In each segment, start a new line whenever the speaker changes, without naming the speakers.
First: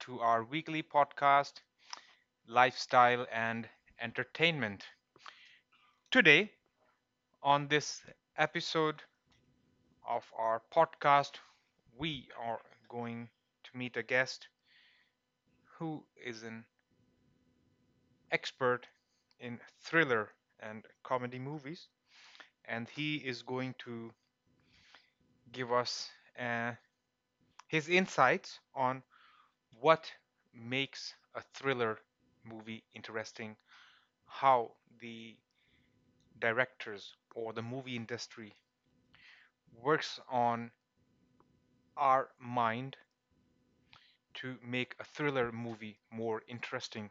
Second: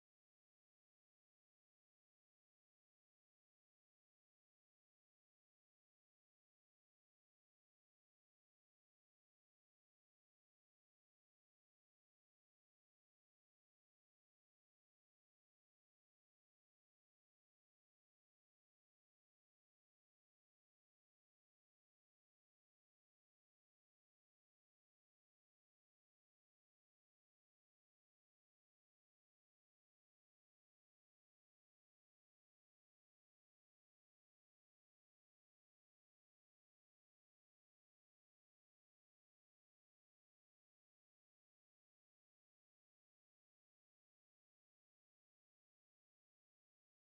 to our weekly podcast, Lifestyle and Entertainment. Today, on this episode of our podcast, we are going to meet a guest who is an expert in thriller and comedy movies, and he is going to give us uh, his insights on what makes a thriller movie interesting, how the directors or the movie industry works on our mind to make a thriller movie more interesting,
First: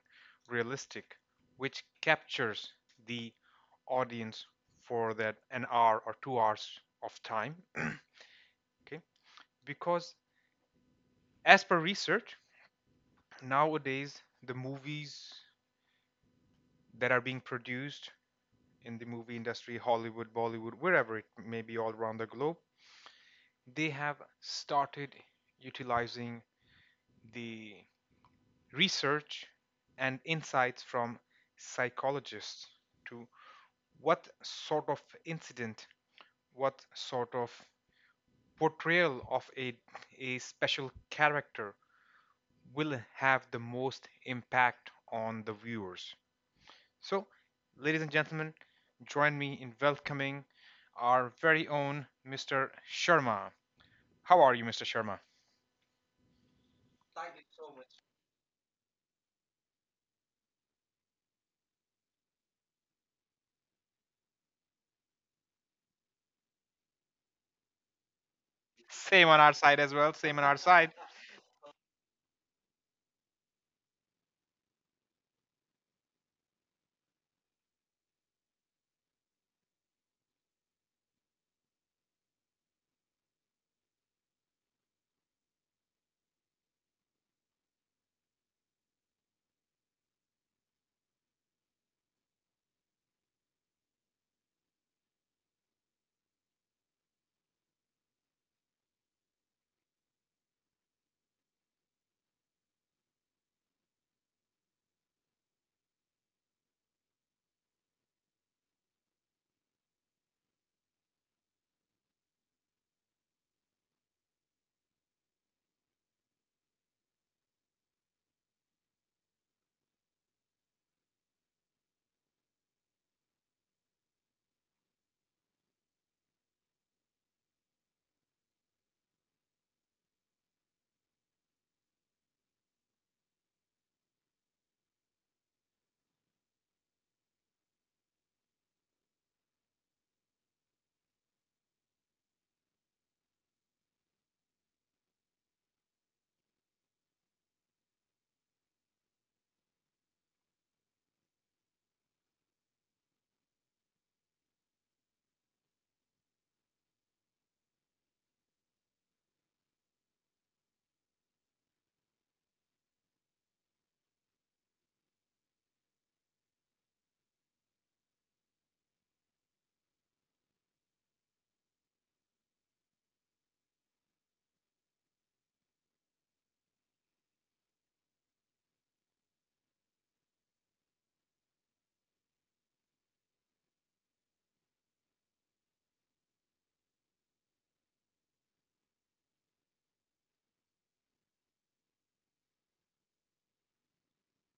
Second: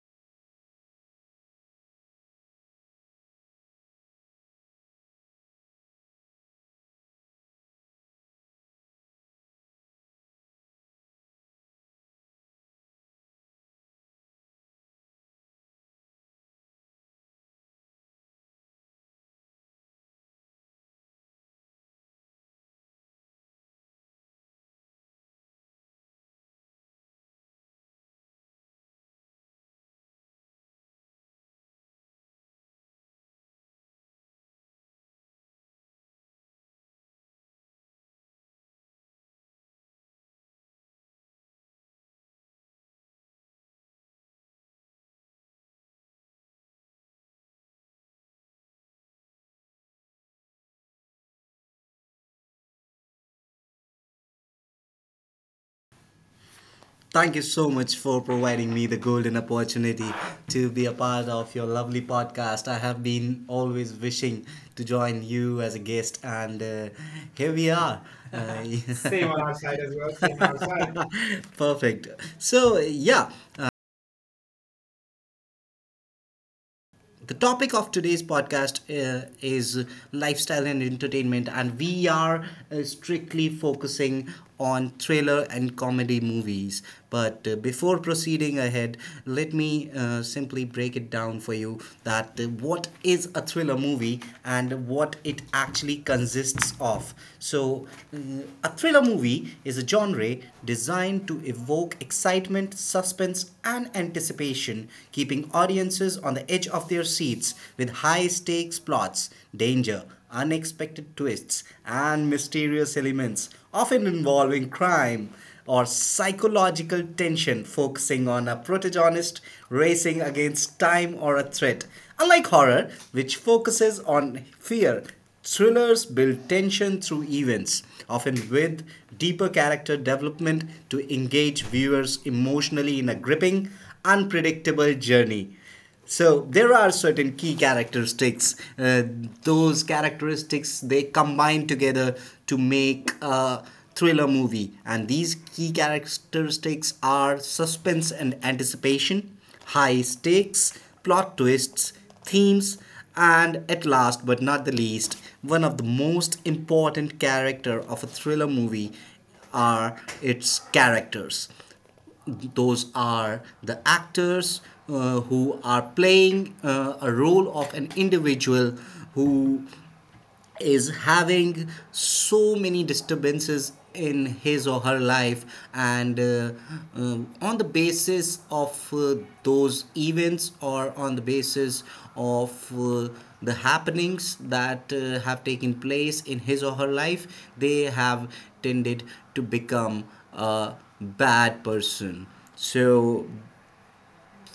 realistic, which captures the audience for that an hour or 2 hours of time. Okay, because as per research, nowadays the movies that are being produced in the movie industry, Hollywood, Bollywood, wherever it may be all around the globe, they have started utilizing the research and insights from psychologists to what sort of incident, what sort of portrayal of a special character will have the most impact on the viewers. So, ladies and gentlemen, join me in welcoming our very own Mr. Sharma. How are you, Mr. Sharma?
Thank you so much for providing me the golden opportunity to be a part of your lovely podcast. I have been always wishing to join you as a guest, and here we are. Uh,
Same
Same
on
on
our
our side
side as
as well.
well,
Same
same on
on
our
our
side.
side. Perfect. So, yeah, the topic of today's podcast is lifestyle and entertainment, and we are strictly focusing on thriller and comedy movies. But before proceeding ahead, let me simply break it down for you that what is a thriller movie and what it actually consists of. So, a thriller movie is a genre designed to evoke excitement, suspense, and anticipation, keeping audiences on the edge of their seats with high stakes plots, danger, unexpected twists, and mysterious elements, often involving crime or psychological tension focusing on a protagonist racing against time or a threat. Unlike horror, which focuses on fear, thrillers build tension through events, often with deeper character development to engage viewers emotionally in a gripping, unpredictable journey. So there are certain key characteristics. Those characteristics they combine together to make a thriller movie, and these key characteristics are suspense and anticipation, high stakes, plot twists, themes, and at last but not the least, one of the most important character of a thriller movie are its characters, those are the actors who are playing a role of an individual who is having so many disturbances in his or her life and on the basis of those events or on the basis of uh, the happenings that have taken place in his or her life, they have tended to become a bad person. So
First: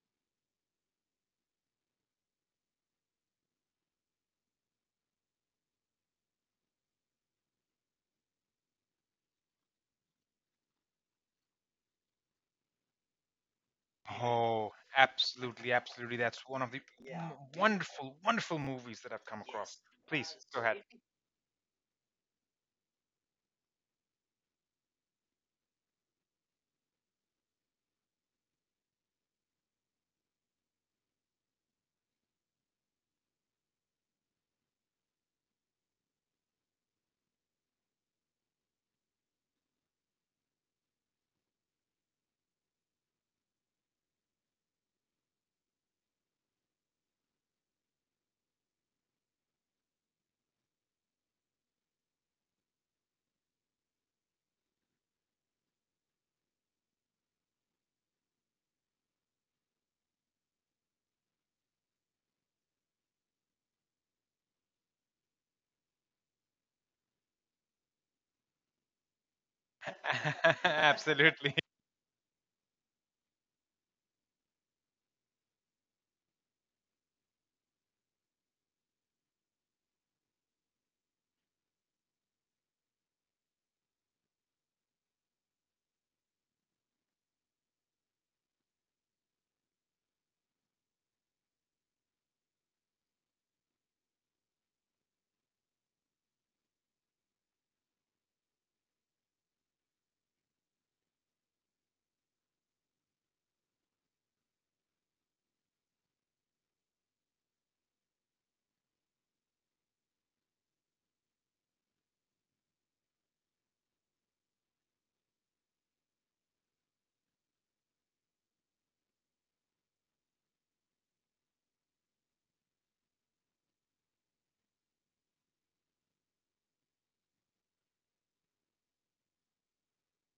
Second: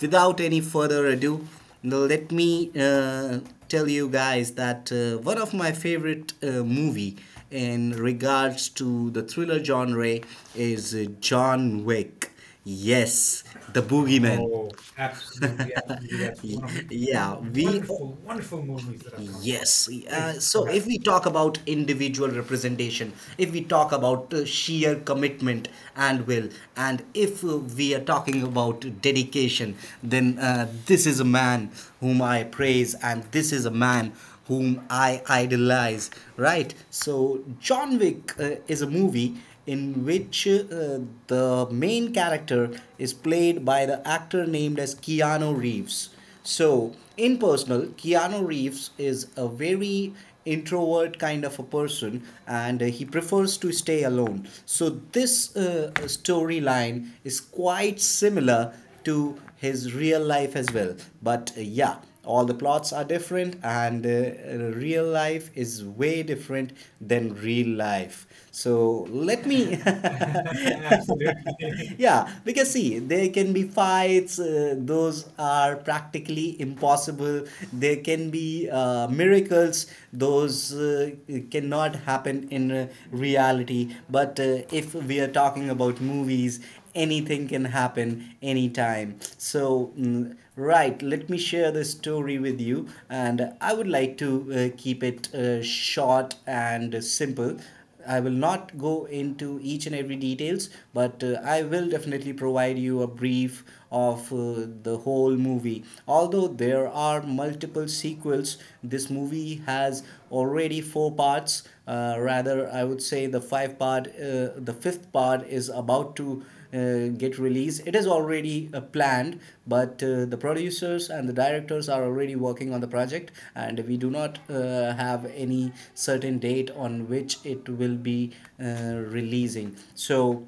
without any further ado, let me tell you guys that one of my favorite movie in regards to the thriller genre is John Wick. Yes, the boogeyman. Oh,
Oh,
absolutely,
absolutely,
absolutely.
absolutely.
That's
That's one of the, yeah,
Yeah, we wonderful,
wonderful,
wonderful
wonderful
movies
movies
that
that
I've
I've
come.
come across.
Yes.
Yes,
Uh,
please go
so if
ahead.
we talk about individual representation, if we talk about sheer commitment and will. And if we are talking about dedication, then this is a man whom I praise, and this is a man whom I idolize, right? So, John Wick is a movie in which the main character is played by the actor named as Keanu Reeves. So, in personal, Keanu Reeves is a very introvert kind of a person, and he prefers to stay alone. So, this storyline is quite similar to his real life as well. But yeah, all the plots are different and real life is way different than real life, so let me Absolutely.
Absolutely.
Yeah, because see there can be fights, those are practically impossible. There can be miracles, those cannot happen in reality, but if we are talking about movies, anything can happen anytime. So, right, let me share this story with you, and I would like to keep it short and simple. I will not go into each and every details, but I will definitely provide you a brief of the whole movie. Although there are multiple sequels, this movie has already four parts. Rather, I would say the five part, the fifth part is about to get released. It is already planned, but the producers and the directors are already working on the project, and we do not have any certain date on which it will be releasing. So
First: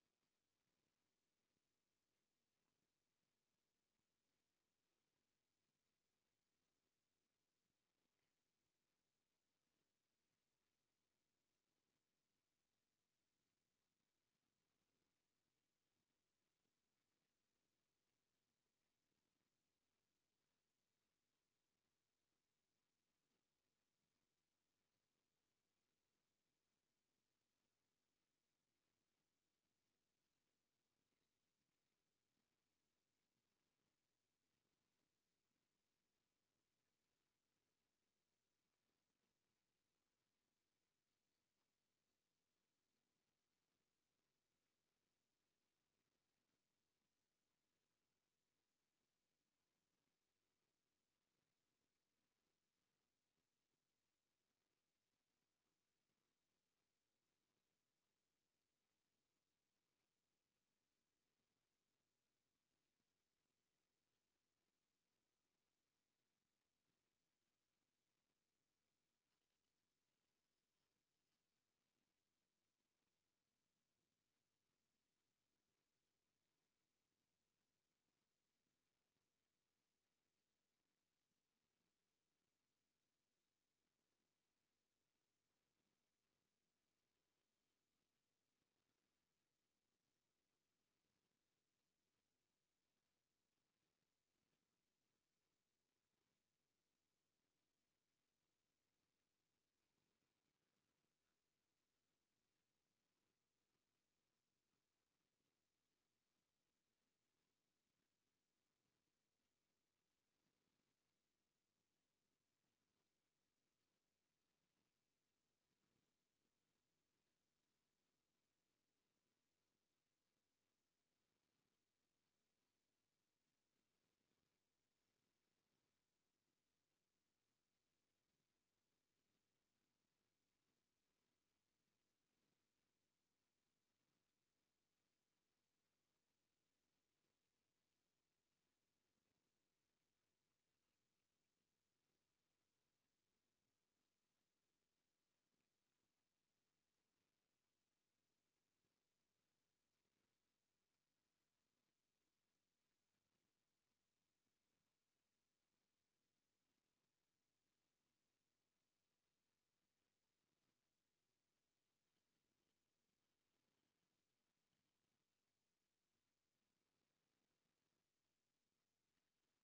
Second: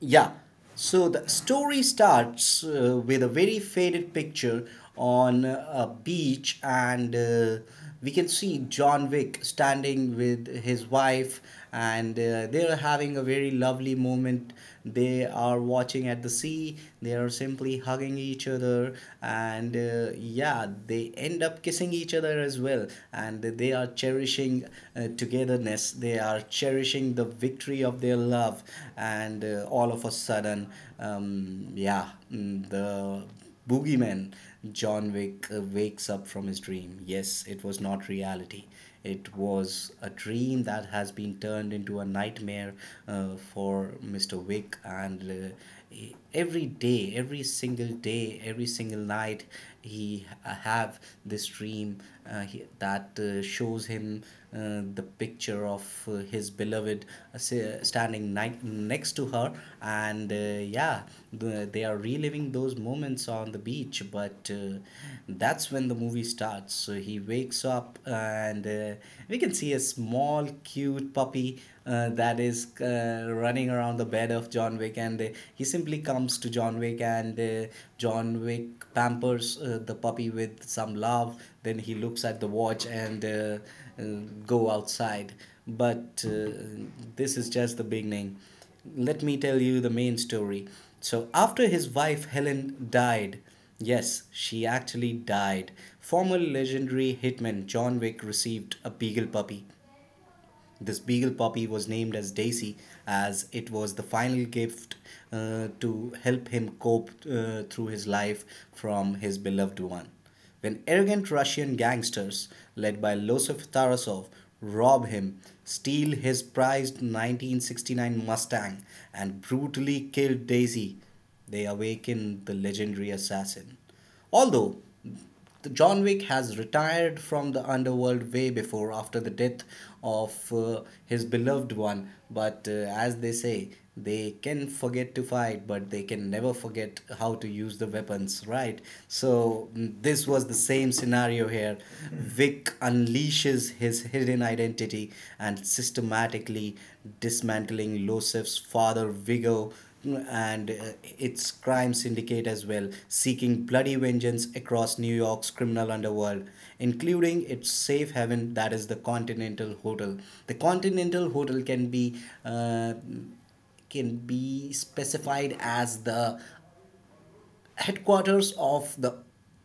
yeah. So the story starts with a very faded picture on a beach, and we can see John Wick standing with his wife, and they're having a very lovely moment. They are watching at the sea, they are simply hugging each other, and yeah, they end up kissing each other as well, and they are cherishing togetherness. They are cherishing the victory of their love, and all of a sudden, yeah, the boogeyman John Wick wakes up from his dream. Yes, it was not reality. It was a dream that has been turned into a nightmare for Mr. Wick, and every day, every single night, he have this dream that shows him the picture of his beloved standing next to her and yeah, they are reliving those moments on the beach, but that's when the movie starts. So he wakes up, and we can see a small cute puppy that is running around the bed of John Wick, and he simply comes to John Wick, and John Wick pampers the puppy with some love. Then he looks at the watch and uh, go outside. But this is just the beginning. Let me tell you the main story. So, after his wife Helen died, yes, she actually died, former legendary hitman John Wick received a beagle puppy. This beagle puppy was named as Daisy, as it was the final gift to help him cope through his life from his beloved one. When arrogant Russian gangsters led by Losef Tarasov rob him, steal his prized 1969 Mustang, and brutally kill Daisy, they awaken the legendary assassin. Although John Wick has retired from the underworld way before after the death of his beloved one. But as they say, they can forget to fight, but they can never forget how to use the weapons, right? So, this was the same scenario here. Vic unleashes his hidden identity and systematically dismantling Losef's father, Vigo, and its crime syndicate as well, seeking bloody vengeance across New York's criminal underworld, including its safe haven that is the Continental Hotel. The Continental Hotel uh, can be specified as the headquarters of the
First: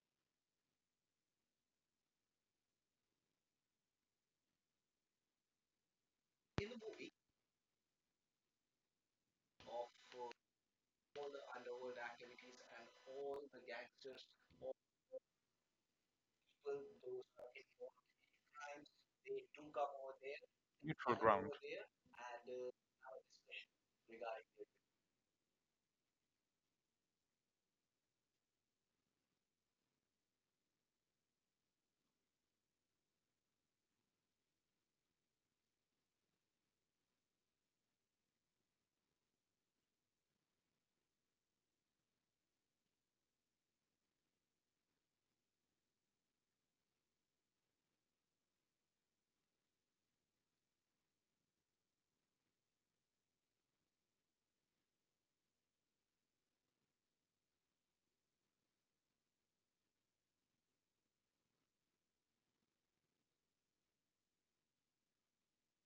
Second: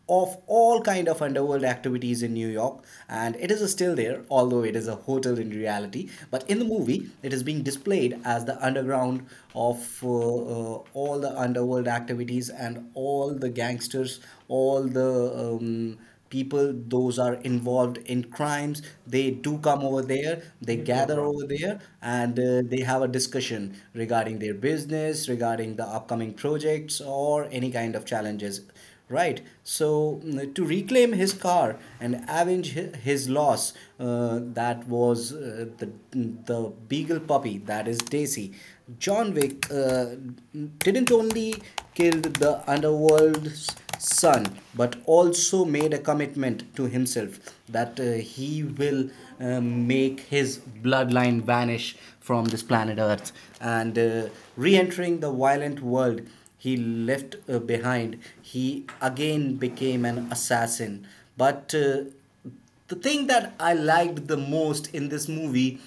of all kind of underworld activities in New York, and it is still there. Although it is a hotel in reality, but in the movie it is being displayed as the underground of all the underworld activities and all the gangsters, all the people those are involved in crimes, they do come over there, they
Neutral
gather over
ground.
there, and they have a discussion regarding their business, regarding the upcoming projects or any kind of challenges, right? So to reclaim his car and avenge his loss, that was the beagle puppy, that is Daisy. John Wick didn't only kill the underworld's son, but also made a commitment to himself that he will make his bloodline vanish from this planet Earth. And re entering the violent world he left behind, he again became an assassin. But the thing that I liked the most in this movie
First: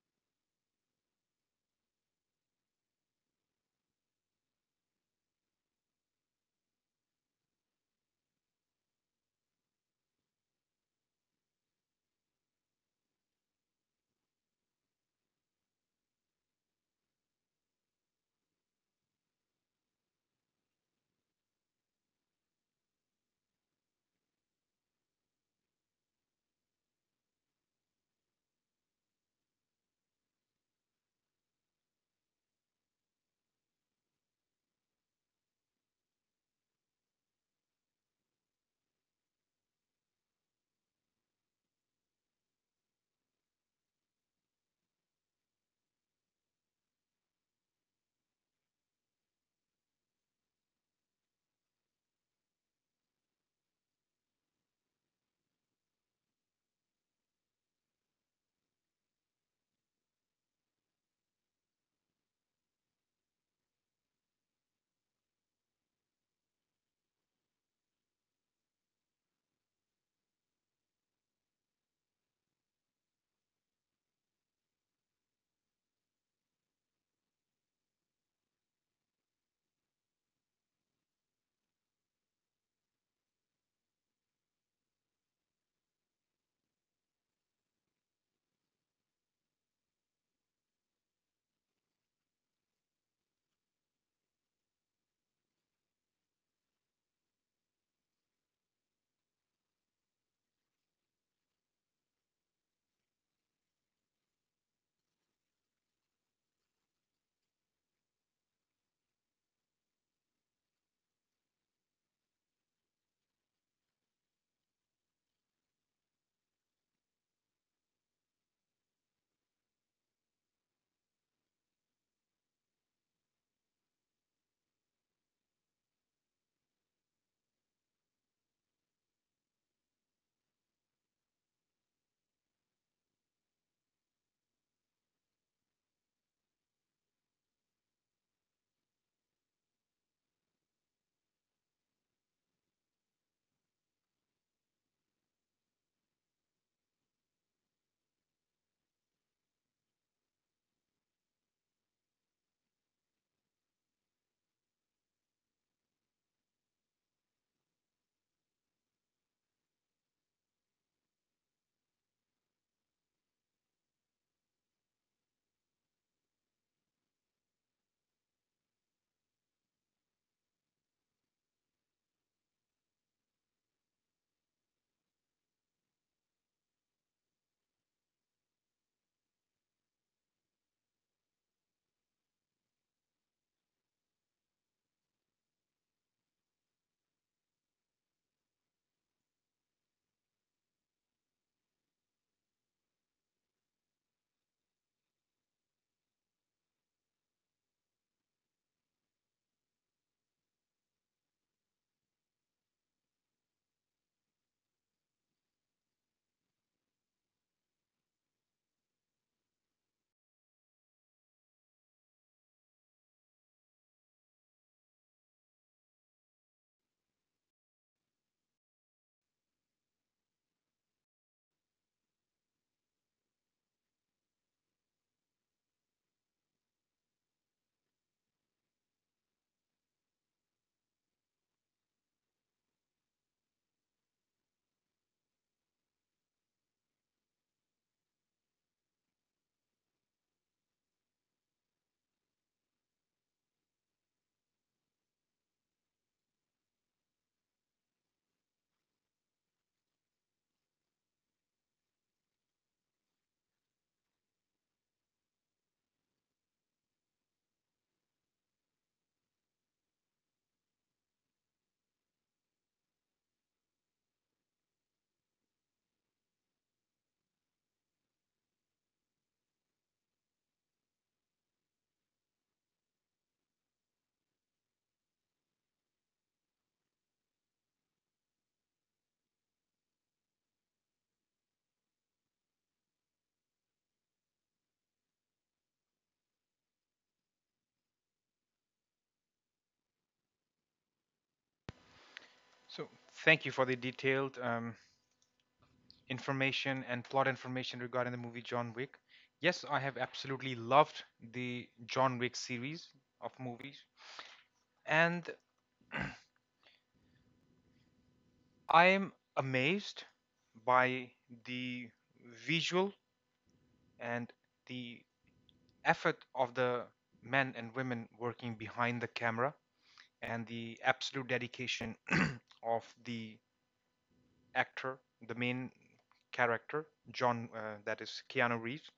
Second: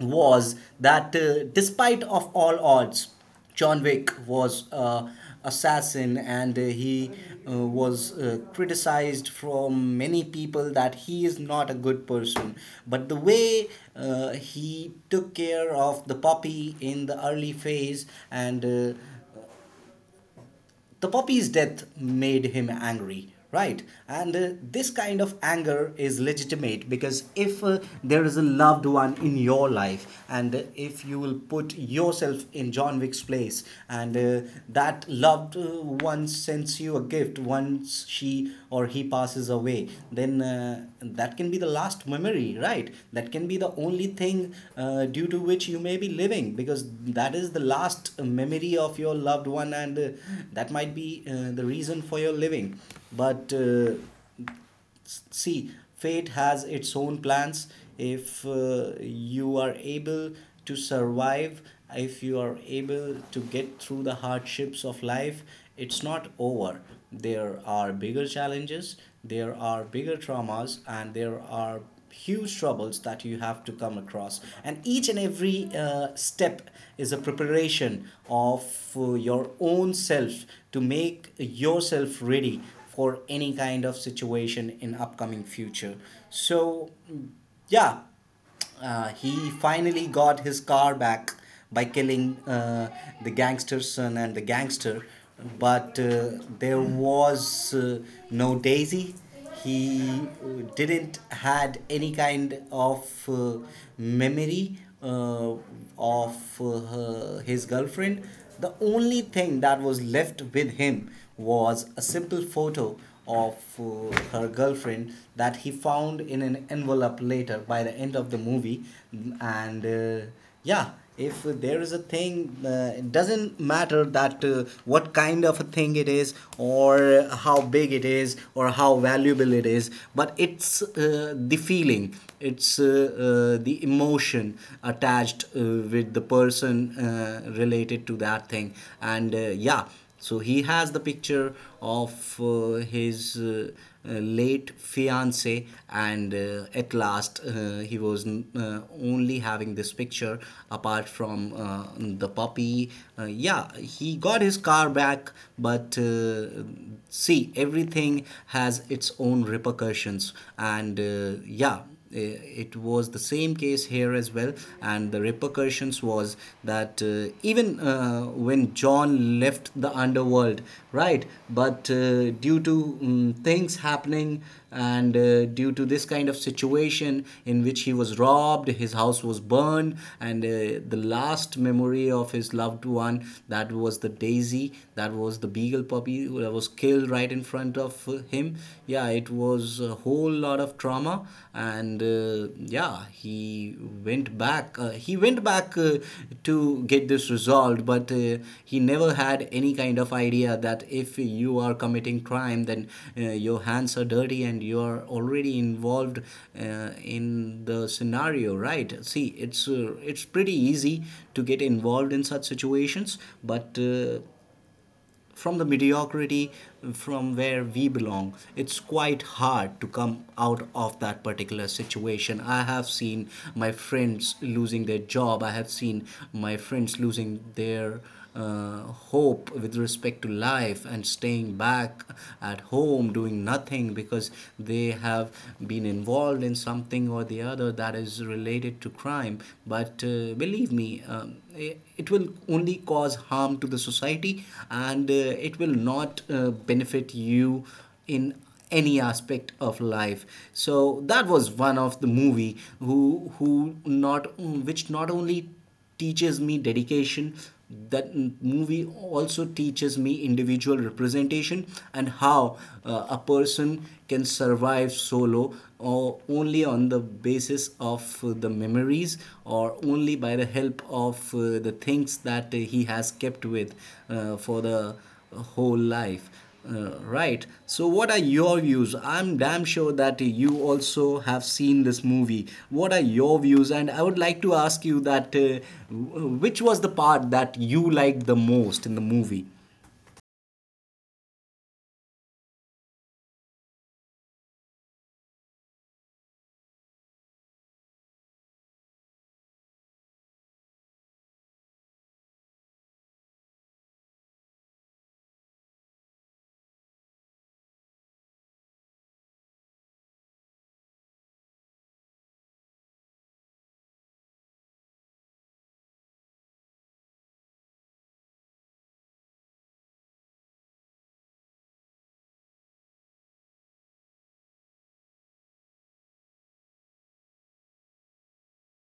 was that despite of all odds, John Wick was assassin, and he was criticized from many people that he is not a good person. But the way he took care of the puppy in the early phase, and uh, the puppy's death made him angry, right? And this kind of anger is legitimate, because if there is a loved one in your life, and if you will put yourself in John Wick's place, and that loved one sends you a gift once she or he passes away, then that can be the last memory, right? That can be the only thing due to which you may be living, because that is the last memory of your loved one, and that might be the reason for your living. But see, fate has its own plans. If you are able to survive, if you are able to get through the hardships of life, it's not over. There are bigger challenges, there are bigger traumas, and there are huge troubles that you have to come across, and each and every step is a preparation of your own self, to make yourself ready for any kind of situation in upcoming future. So yeah, he finally got his car back by killing the gangster's son and the gangster, but there was no Daisy. He didn't had any kind of memory uh, of his girlfriend. The only thing that was left with him was a simple photo of her girlfriend that he found in an envelope later by the end of the movie. Mm, and uh, yeah, if there is a thing, it doesn't matter that what kind of a thing it is or how big it is or how valuable it is, but it's, the feeling, it's the emotion attached with the person related to that thing. And Yeah, so he has the picture of his late fiance, and at last he was only having this picture apart from the puppy. Yeah, he got his car back, but see, everything has its own repercussions, and yeah, it was the same case here as well, and the repercussions was that, even when john left the underworld, right, but due to things happening and due to this kind of situation in which he was robbed, his house was burned, and the last memory of his loved one, that was the daisy, that was the beagle puppy that was killed right in front of him. Yeah, it was a whole lot of trauma, and yeah, he went back to get this resolved, but he never had any kind of idea that if you are committing crime, then your hands are dirty and you are already involved in the scenario, right? See, it's pretty easy to get involved in such situations, but from the mediocrity, from where we belong, it's quite hard to come out of that particular situation. I have seen my friends losing their job. I have seen my friends losing their uh, hope with respect to life and staying back at home doing nothing because they have been involved in something or the other that is related to crime. But believe me, um, it will only cause harm to the society, and it will not benefit you in any aspect of life. So that was one of the movie who who not which not only teaches me dedication, that movie also teaches me individual representation and how a person can survive solo, or only on the basis of the memories, or only by the help of the things that he has kept with for the whole life. Right. So, what are your views? I'm damn sure that you also have seen this movie. What are your views? And I would like to ask you that, which was the part that you liked the most in the movie?
So, thank you for the detailed information and plot information regarding the movie John Wick. Yes, I have absolutely loved the John Wick series of movies, and I am amazed by the visual and the effort of the men and women working behind the camera and the absolute dedication of the actor, the main character, John, that is Keanu Reeves,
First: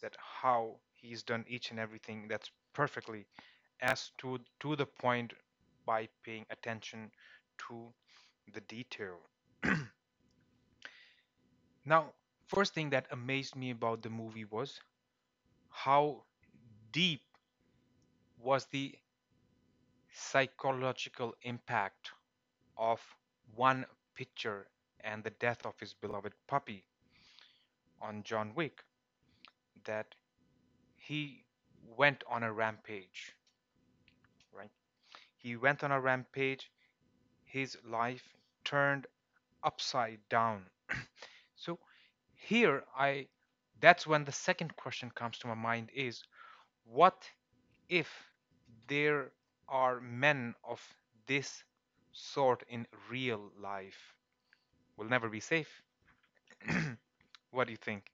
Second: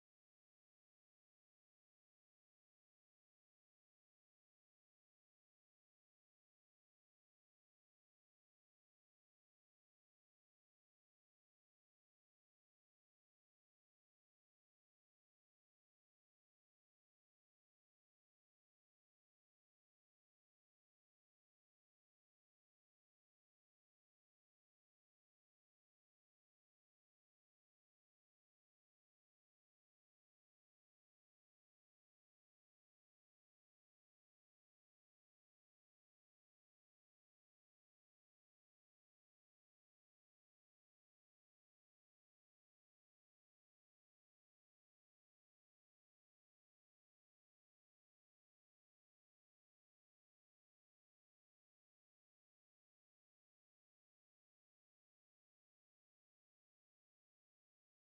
that how he's done each and everything that's perfectly as to the point by paying attention to the detail. Now, first thing that amazed me about the movie was how deep was the psychological impact of one picture and the death of his beloved puppy on John Wick that he went on a rampage, right? He went on a rampage, his life turned upside down. So here, I that's when the second question comes to my mind is, what if there are men of this sort in real life? We'll never be safe. What do you think?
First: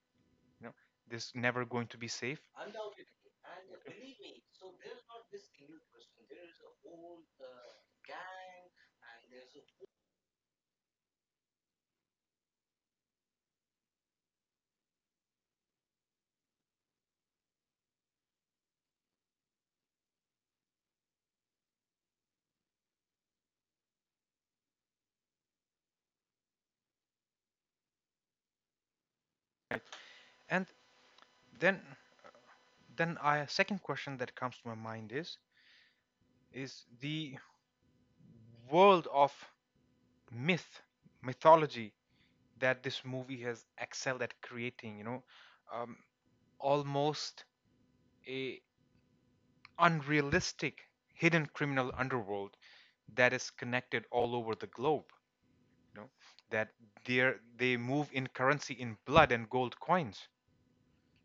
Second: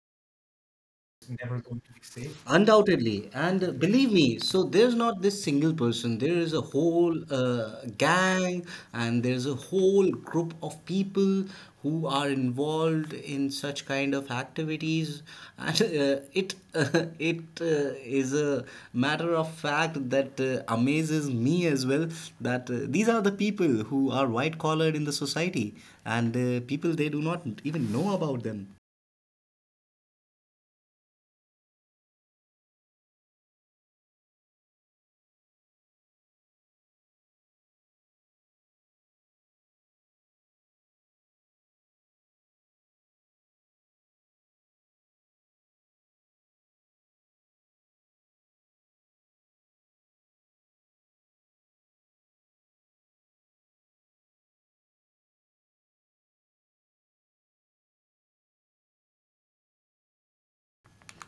you know this is
Never
never
going
going
to
to
be
be safe.
safe. Undoubtedly, and believe me, so there's not this single person. There is a whole gang, and there's a whole group of people who are involved in such kind of activities. And it it is a matter of fact that amazes me as well, that these are the people who are white collared in the society, and people, they do not even know about them.
And then then a second question that comes to my mind is the world of myth mythology that this movie has excelled at creating, um, almost a unrealistic hidden criminal underworld that is connected all over the globe, you know that they they move in currency in blood and gold coins.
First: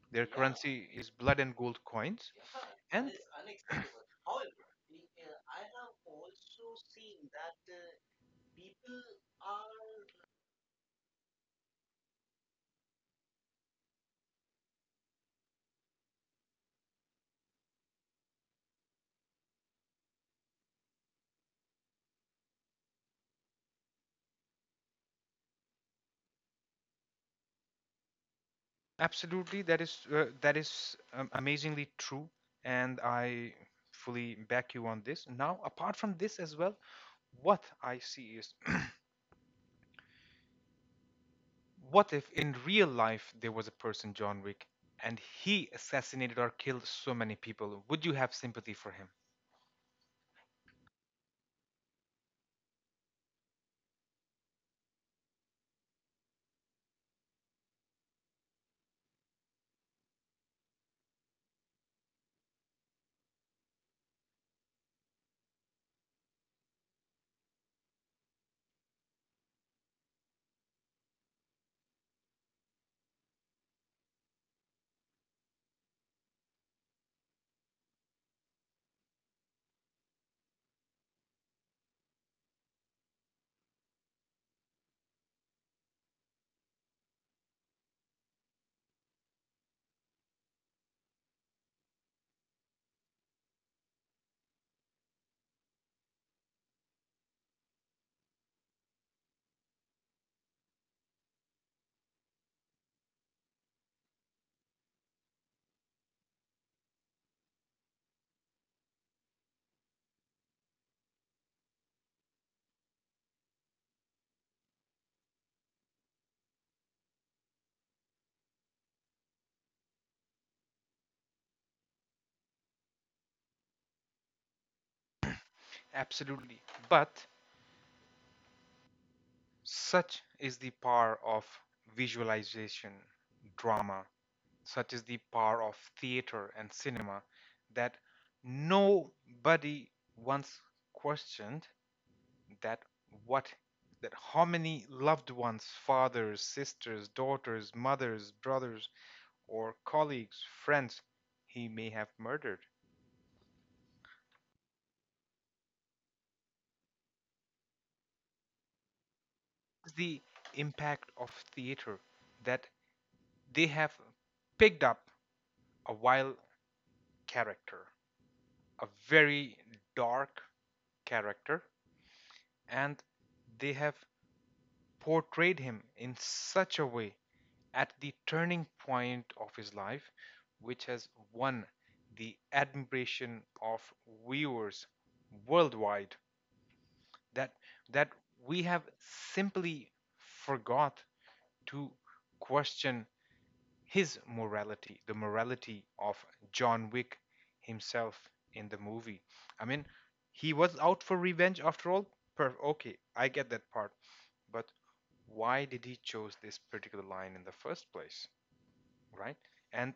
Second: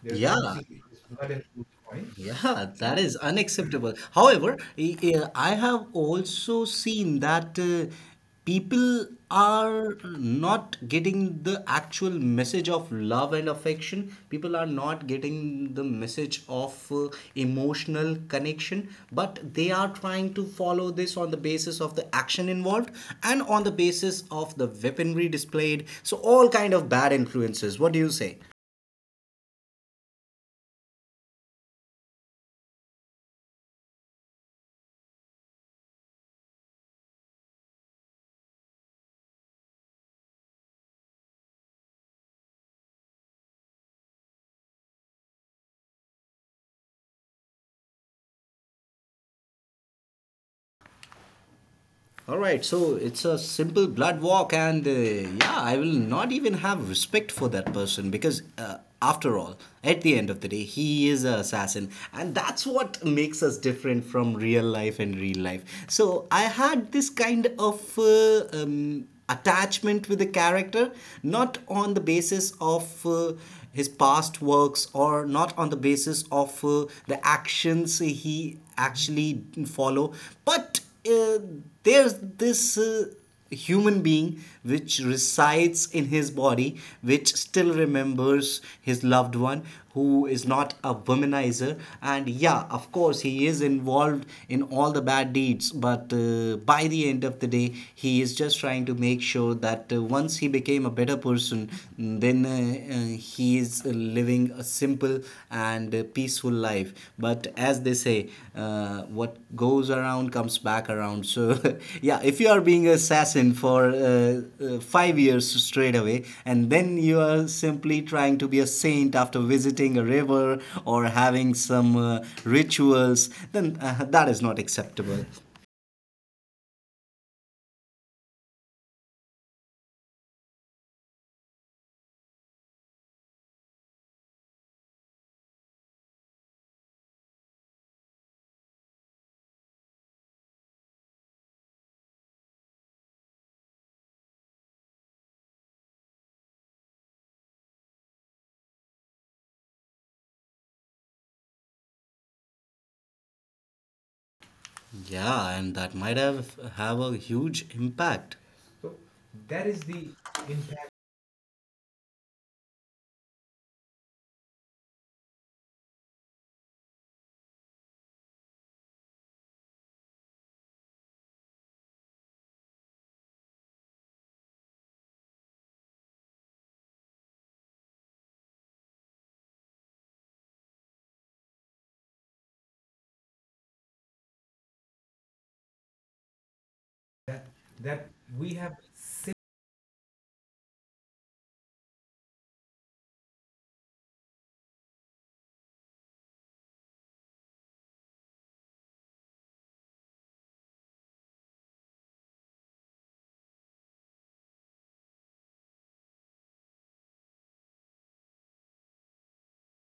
There's
Their
no, yeah, secret.
currency
It's
is
not
blood
a
and
moot
gold
point.
coins,
Yeah, that
and
is unacceptable. However, I have also seen that, people are not getting the actual message of love and affection. People are not getting the message of emotional connection, but they are trying to follow this on the basis of the action involved and on the basis of the weaponry displayed. So all kind of bad influences. What do you say?
absolutely, that is amazingly true, and I fully back you on this. Now, apart from this as well, what I see is what if in real life there was a person John Wick and he assassinated or killed so many people? Would you have sympathy for him?
All right, so it's a simple blood walk, and yeah, I will not even have respect for that person because, after all, at the end of the day, he is an assassin, and that's what makes us different from real life and real life. So I had this kind of attachment with the character, not on the basis of his past works, or not on the basis of the actions he actually follow, but just there's this human being which resides in his body, which still remembers his loved one, who is not a womanizer. And yeah, of course he is involved in all the bad deeds, but by the end of the day, he is just trying to make sure that once he became a better person, then he is living a simple and peaceful life. But as they say, what goes around comes back around. So yeah, if you are being assassin for 5 years straight away, and then you are simply trying to be a saint after visiting a river or having some rituals, then that is not acceptable.
Absolutely. But such is the power of visualization, drama. Such is the power of theater and cinema that nobody once questioned that, what that how many loved ones, fathers, sisters, daughters, mothers, brothers, or colleagues, friends he may have murdered.
Yeah, and that might have a huge impact. So that is
It's
the
the
impact
impact of theater that they have picked up a wild character, a very dark character, and they have portrayed him in such a way at the turning point of his life, which has won the admiration of viewers worldwide, that
that
that
that we
we have
have sim-
simply forgot to question his morality, the morality of John Wick himself in the movie. I mean, he was out for revenge after all. Okay, I get that part. But why did he chose this particular line in the first place, right? and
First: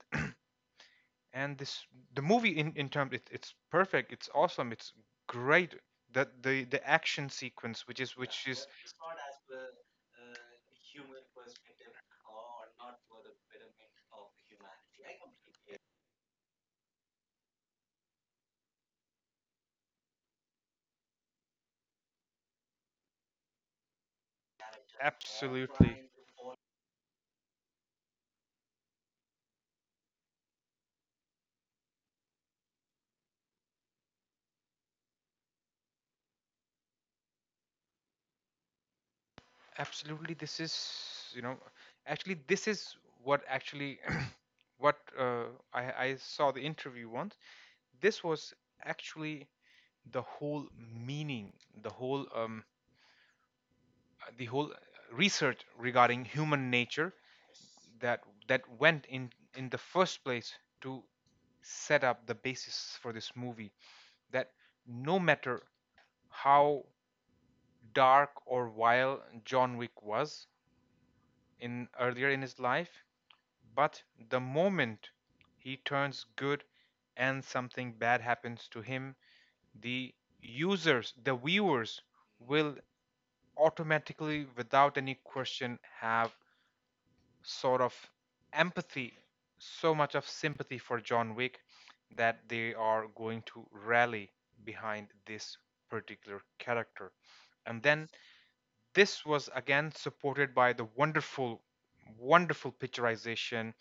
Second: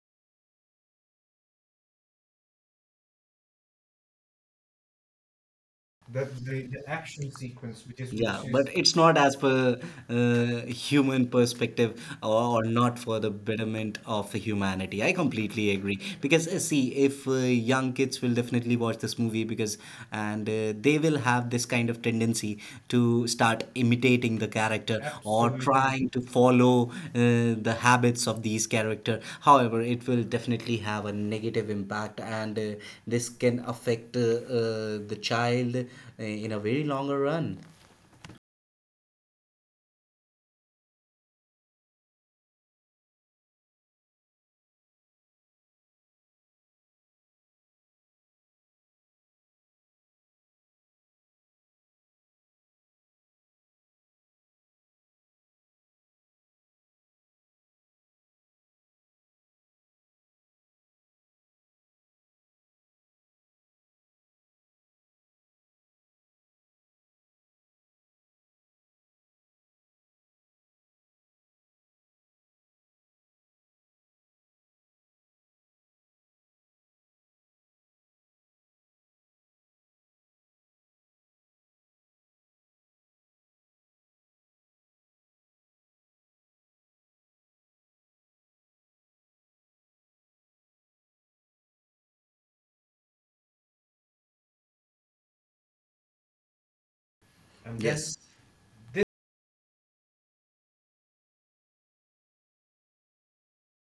and this the movie in terms, it's perfect, it's awesome, it's great.
the,
That the
the
the action
action sequence
sequence which
which is,
is
yeah, which
which
is,
is
but is, it's not as per human perspective, or not for the betterment of the humanity. I completely agree because, see, if young kids will definitely watch this movie, because and they will have this kind of tendency to start imitating the character or, absolutely,
absolutely,
trying to follow the habits of these character. However, it will definitely have a negative impact, and this can affect the child in a very longer run.
absolutely, this is, you know actually, this is what, actually, what I saw the interview once. This was actually the whole meaning, the whole research regarding human nature that went in the first place to set up the basis for this movie, that no matter how dark or vile John Wick was in earlier in his life, but the moment he turns good and something bad happens to him, the users the viewers will automatically without any question have sort of empathy, so much of sympathy for John Wick that they are going to rally behind this particular character.
And
And then
yes, yes,
this was again supported by the wonderful, wonderful picturization,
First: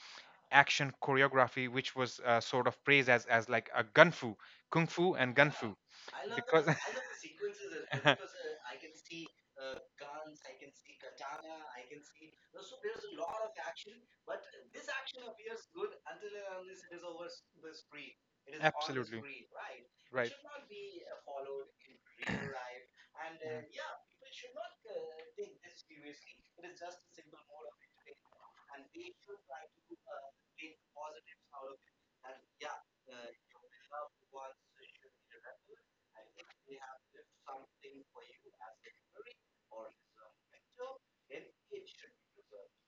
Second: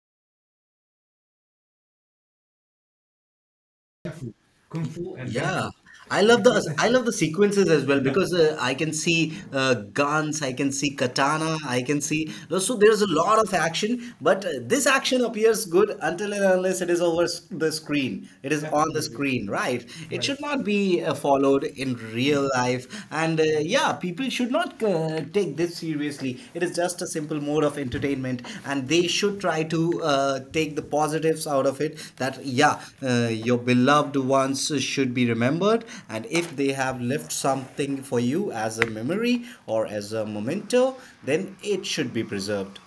action choreography, which was sort of praised as, like a gunfu,
kung
kung fu
fu and,
and
yeah,
gunfu.
fu. I love the, I
I love
love the
the sequence
sequences as well, fu.
because
Because I can see guns, I can see katana, I can see, so there's a lot of action, but this action appears good until and unless it is over the screen. It
it is on
is
the
on the absolutely
absolutely screen,
screen,
right.
right? It
It
right.
Right.
Should
Should not
not
be
be followed
followed,
in real
real life.
life,
And
and
Mm.
yeah,
Yeah,
people should not take this seriously. It is just a simple mode of entertainment, and they should try to take the positives out of it, that yeah, your beloved ones should be remembered, and if they have left something for you as a memory or as a memento, then it should be preserved.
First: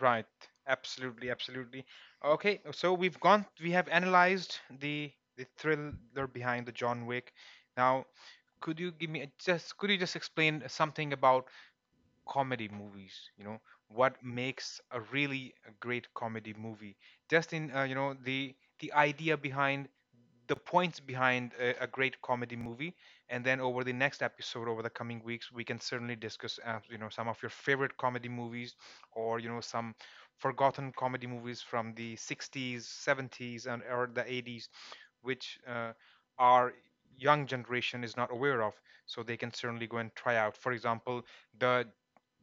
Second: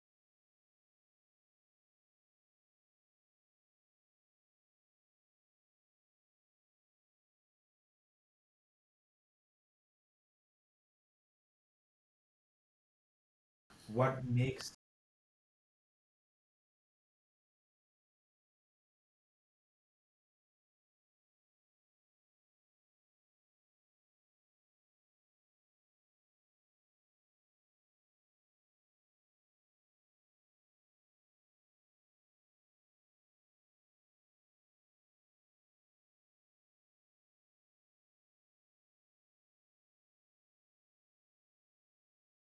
right. Absolutely, absolutely. Okay, so we have analyzed the thriller behind the John Wick. Now, could you give me just— could you just explain something about comedy movies, what
What makes
makes a really a great comedy movie, just in the idea behind the points behind a great comedy movie? And then over the next episode, over the coming weeks, we can certainly discuss some of your favorite comedy movies, or some forgotten comedy movies from the 60s, 70s, and or the 80s, which our young generation is not aware of. So they can certainly go and try out, for example, the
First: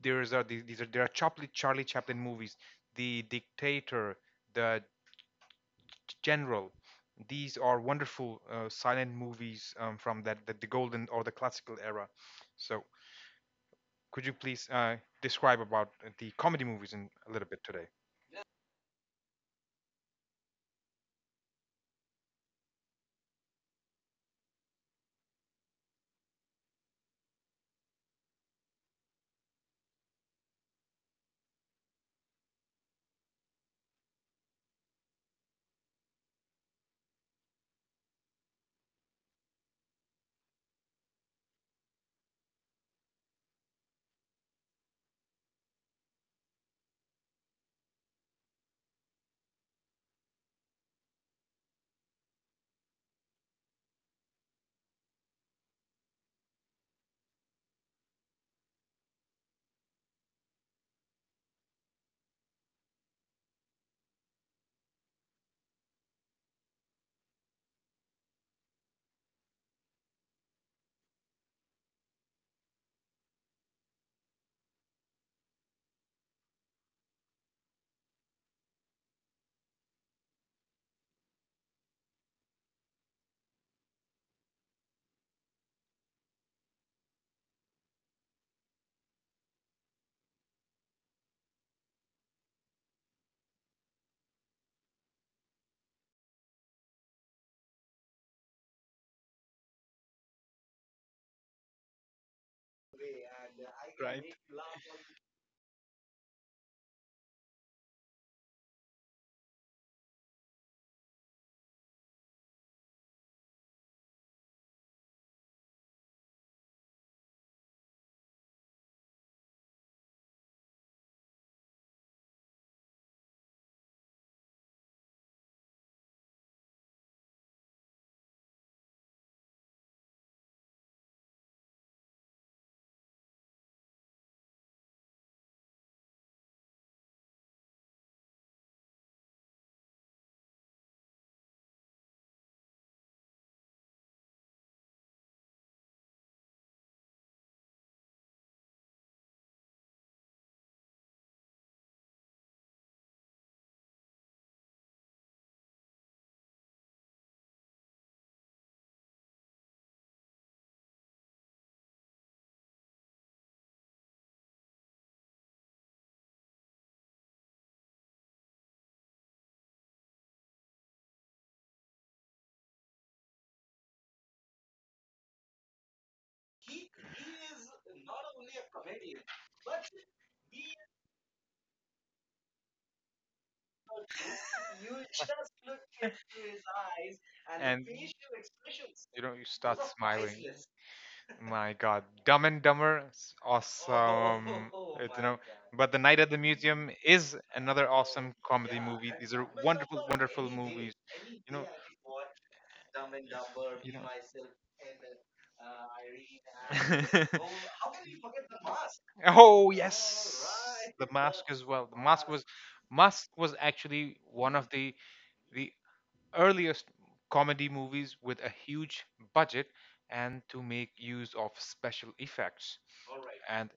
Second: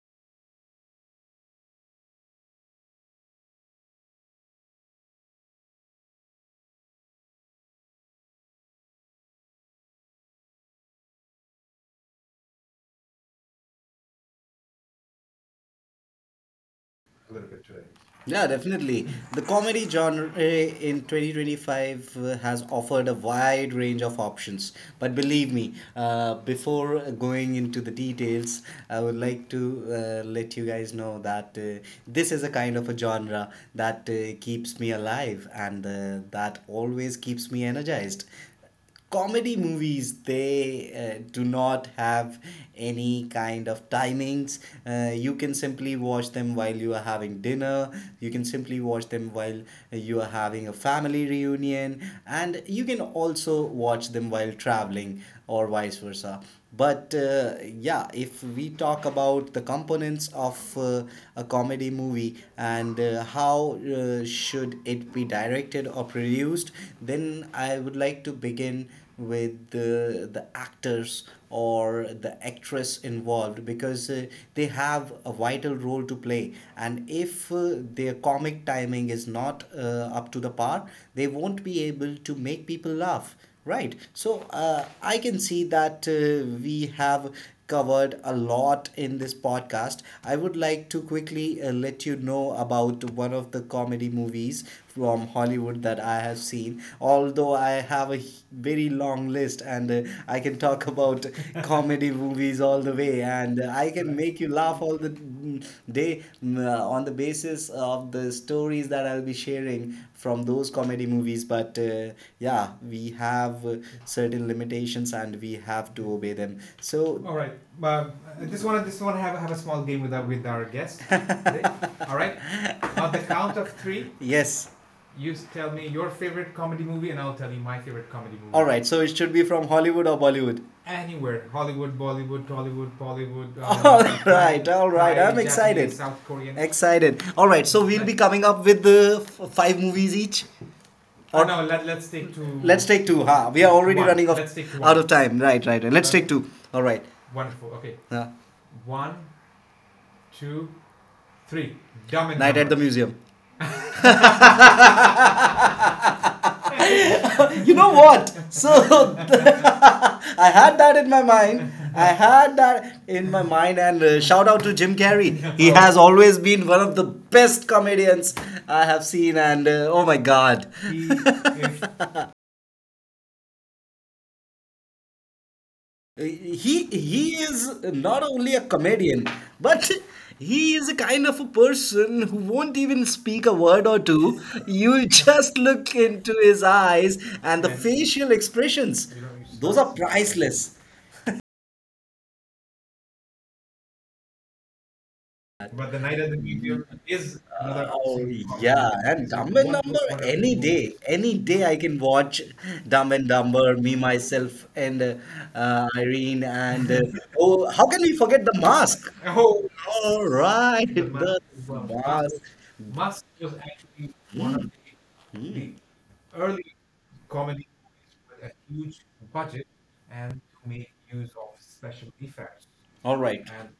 there are Charlie Chaplin movies, The Dictator, The General. These are wonderful silent movies from that the golden or the classical era. So could you please describe about the comedy movies in a
a
little
little
bit
bit today.
today?
Yeah, definitely. The comedy genre in 2025 has offered a wide range of options. But believe me, before going into the details, I would like to let you guys know that, this is a kind of a genre that keeps me alive and that always keeps me energized. Comedy movies, they do not have any kind of timings. You can simply watch them while you are having dinner, you can simply watch them while you are having a family reunion, and you can also watch them while traveling or vice versa. But yeah, if we talk about the components of a comedy movie, and how should it be directed or produced, then I would like to begin with the actors or the actress involved, because they have a vital role to play. And if their comic timing is not up to the par, they won't be able to make people laugh. Right. So I can see that we have covered a lot in this podcast. I would like to quickly let you know about one of the comedy movies from Hollywood that I have seen. Although I have a very long list, and I can talk about comedy movies all the way, and I can
Right.
make you laugh all the day today, on the basis of the stories that I'll be sharing from those comedy movies. But yeah, we have certain limitations and we have to obey them. So, all right. Um, I just want to have a small game with our guest. All right. On the count of three, yes. You tell me your favorite comedy movie, and I'll tell you my favorite comedy movie. All right. So, it should be from Hollywood or Bollywood? Anywhere, Hollywood, Bollywood, Tollywood, Bollywood. All right, all right. Thai, I'm Thai, excited. South Korean. Excited. All right, so we'll be coming up with the five movies each. Or oh no, let, let's take two. Let's take two. Huh? We are already, one, running off out of time. Right, right, right. Let's, okay, take two. All right. Wonderful. Okay. Huh. One, two, three. Dumb and Night Dumber at the Museum. You know what? So I had that in my mind. I had that in my mind, and shout out to Jim Carrey. He has always been one of the best comedians I have seen, and oh my god. He, if, he he is not only a comedian, but he is a kind of a person who won't even speak a word or two. You just look into his eyes and the
And,
facial expressions;
you
those
start
are
smiling.
priceless.
My God, Dumb and Dumber, awesome. It's, you know,
But the
but The
night
Night
at the
at the
museum
Museum
is
is
another.
another
Oh
awesome
absolute, yeah,
comedy
masterpiece. And
movie.
it's
These
like
are
Dumb and, what, Dumber
wonderful,
was, any film
wonderful
was, day,
movies.
any
You
day
know,
I can watch Dumb and Dumber, me
you know.
myself and Irene, and oh, how can we forget the mask? Oh
Oh
yes, all
yes,
right, the mask
Mask
the
as
as well.
well.
Mask mask.
Was,
was, mask
Mask
was
was
actually
actually
one
one
of,
of the
Mm, the,
the
mm, the early
earliest
comedy
comedy
movies
movies with
with
a
a huge
huge
budget
budget
and
and to
to make
make
use
use
of
of
special
special
effects.
effects.
All right. And
And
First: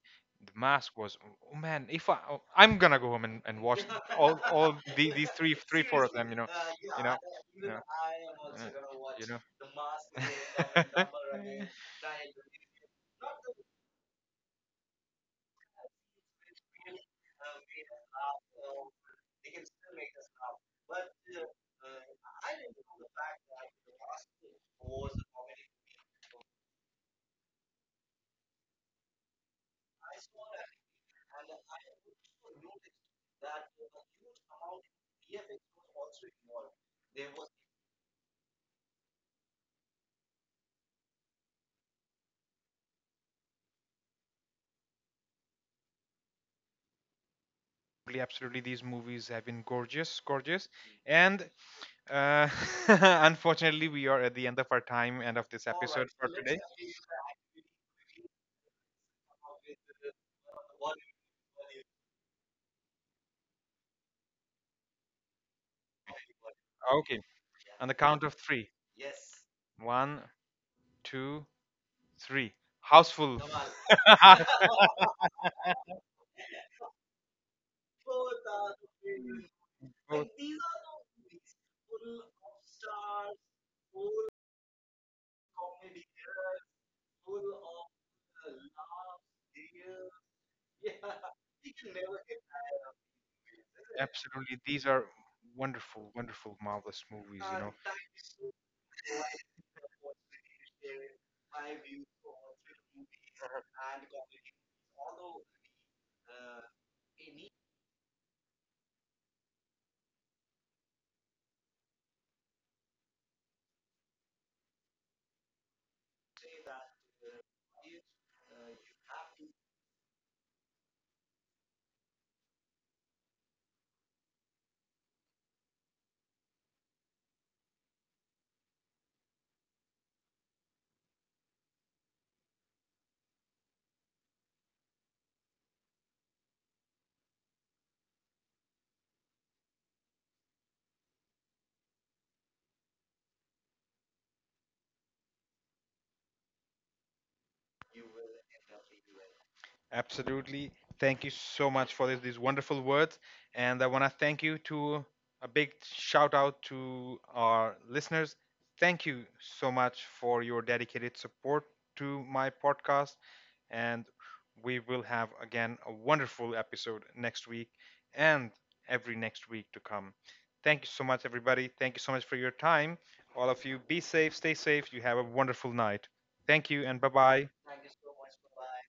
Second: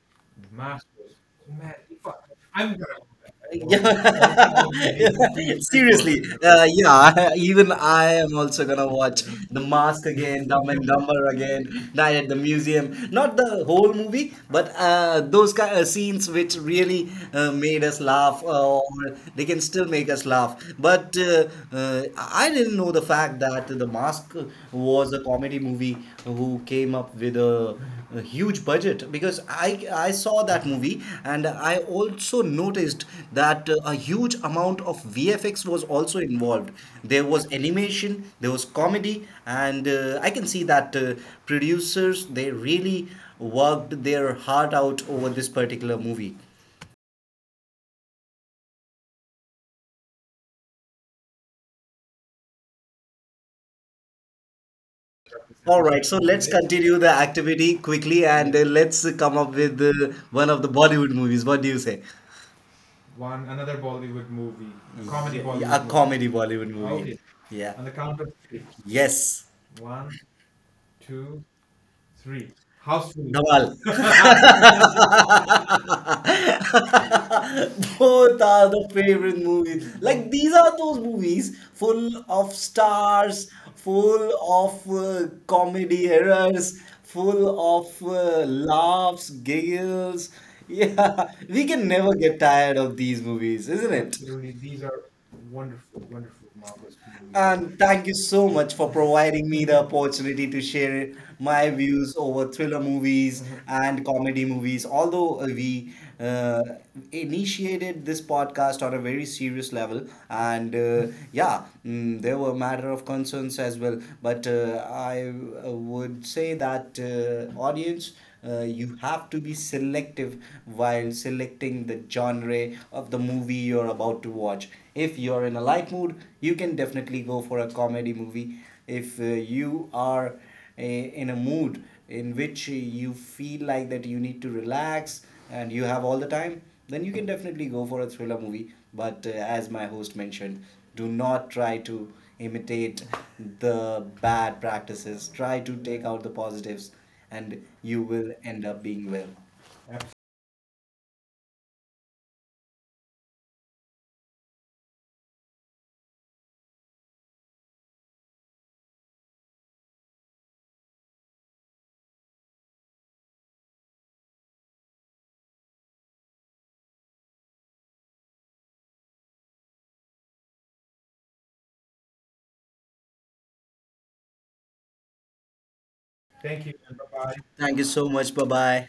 the mask
masters.
was, oh
Man,
man,
if
if
I,
I, oh,
I'm
I'm gonna
gonna
go home and,
go back. What,
watch
yeah, was
all these
the
three
episode?
three four of
Seriously.
them
In a, uh, row.
you know,
Yeah.
you
Even
know,
I am also
uh,
gonna watch
you know.
The Mask again, Dumb and Dumber again, Night at the Museum. Not the whole movie, but those kind of scenes which really made us laugh, or they can still make us laugh. But I didn't know the fact that The Mask was a comedy movie who came up with a huge budget, because I saw that movie and I also noticed that a huge amount of VFX was also involved. There was animation, there was comedy, and I can see that producers, they really worked their heart out over this particular movie.
Absolutely, these movies have been gorgeous, gorgeous, and uh, unfortunately, we are at the end of our time, end of this
All
episode
right, so
for
let's
today.
continue the activity quickly, and let's come up with one of the Bollywood movies. What do you say? One another Bollywood movie, comedy Bollywood. Yeah, Bollywood a movie, comedy Bollywood movie.
Okay,
Okay. Yeah.
on
On
the
the
count
count
of
of three.
three.
Yes. One,
One, two,
two,
three.
three. Houseful.
Houseful.
Dhamal. Both are the favorite movies. Like these are those movies full of stars, full of comedy errors, full of laughs, giggles. Yeah, we can never get tired of these movies, isn't it? Absolutely.
Absolutely.
These
These are
are wonderful,
wonderful,
wonderful,
wonderful,
marvelous
marvelous
movie.
movies.
And thank you so much for providing me the opportunity to share my views over thriller movies and comedy movies. Although we uh, initiated this podcast on a very serious level, and yeah, there were matter of concerns as well. But I would say that audience, you have to be selective while selecting the genre of the movie you're about to watch. If you're in a light mood, you can definitely go for a comedy movie. If you are in a mood in which you feel like that you need to relax and you have all the time, then you can definitely go for a thriller movie. But as my host mentioned, do not try to imitate the bad practices. Try to take out the positives and you will end up being well. Absolutely.
Absolutely. Thank you so much for this, these wonderful words. And I want to thank you, to a big shout out to our listeners. Thank you so much for your dedicated support to my podcast. And we will have again a wonderful episode next week and every next week to come. Thank you so much, everybody. Thank you so much for your time. All of you, be safe, stay safe. You have a wonderful night.
Thank
Thank
you.
you, and bye
Bye-bye.
bye.
Thank you so much. Bye bye.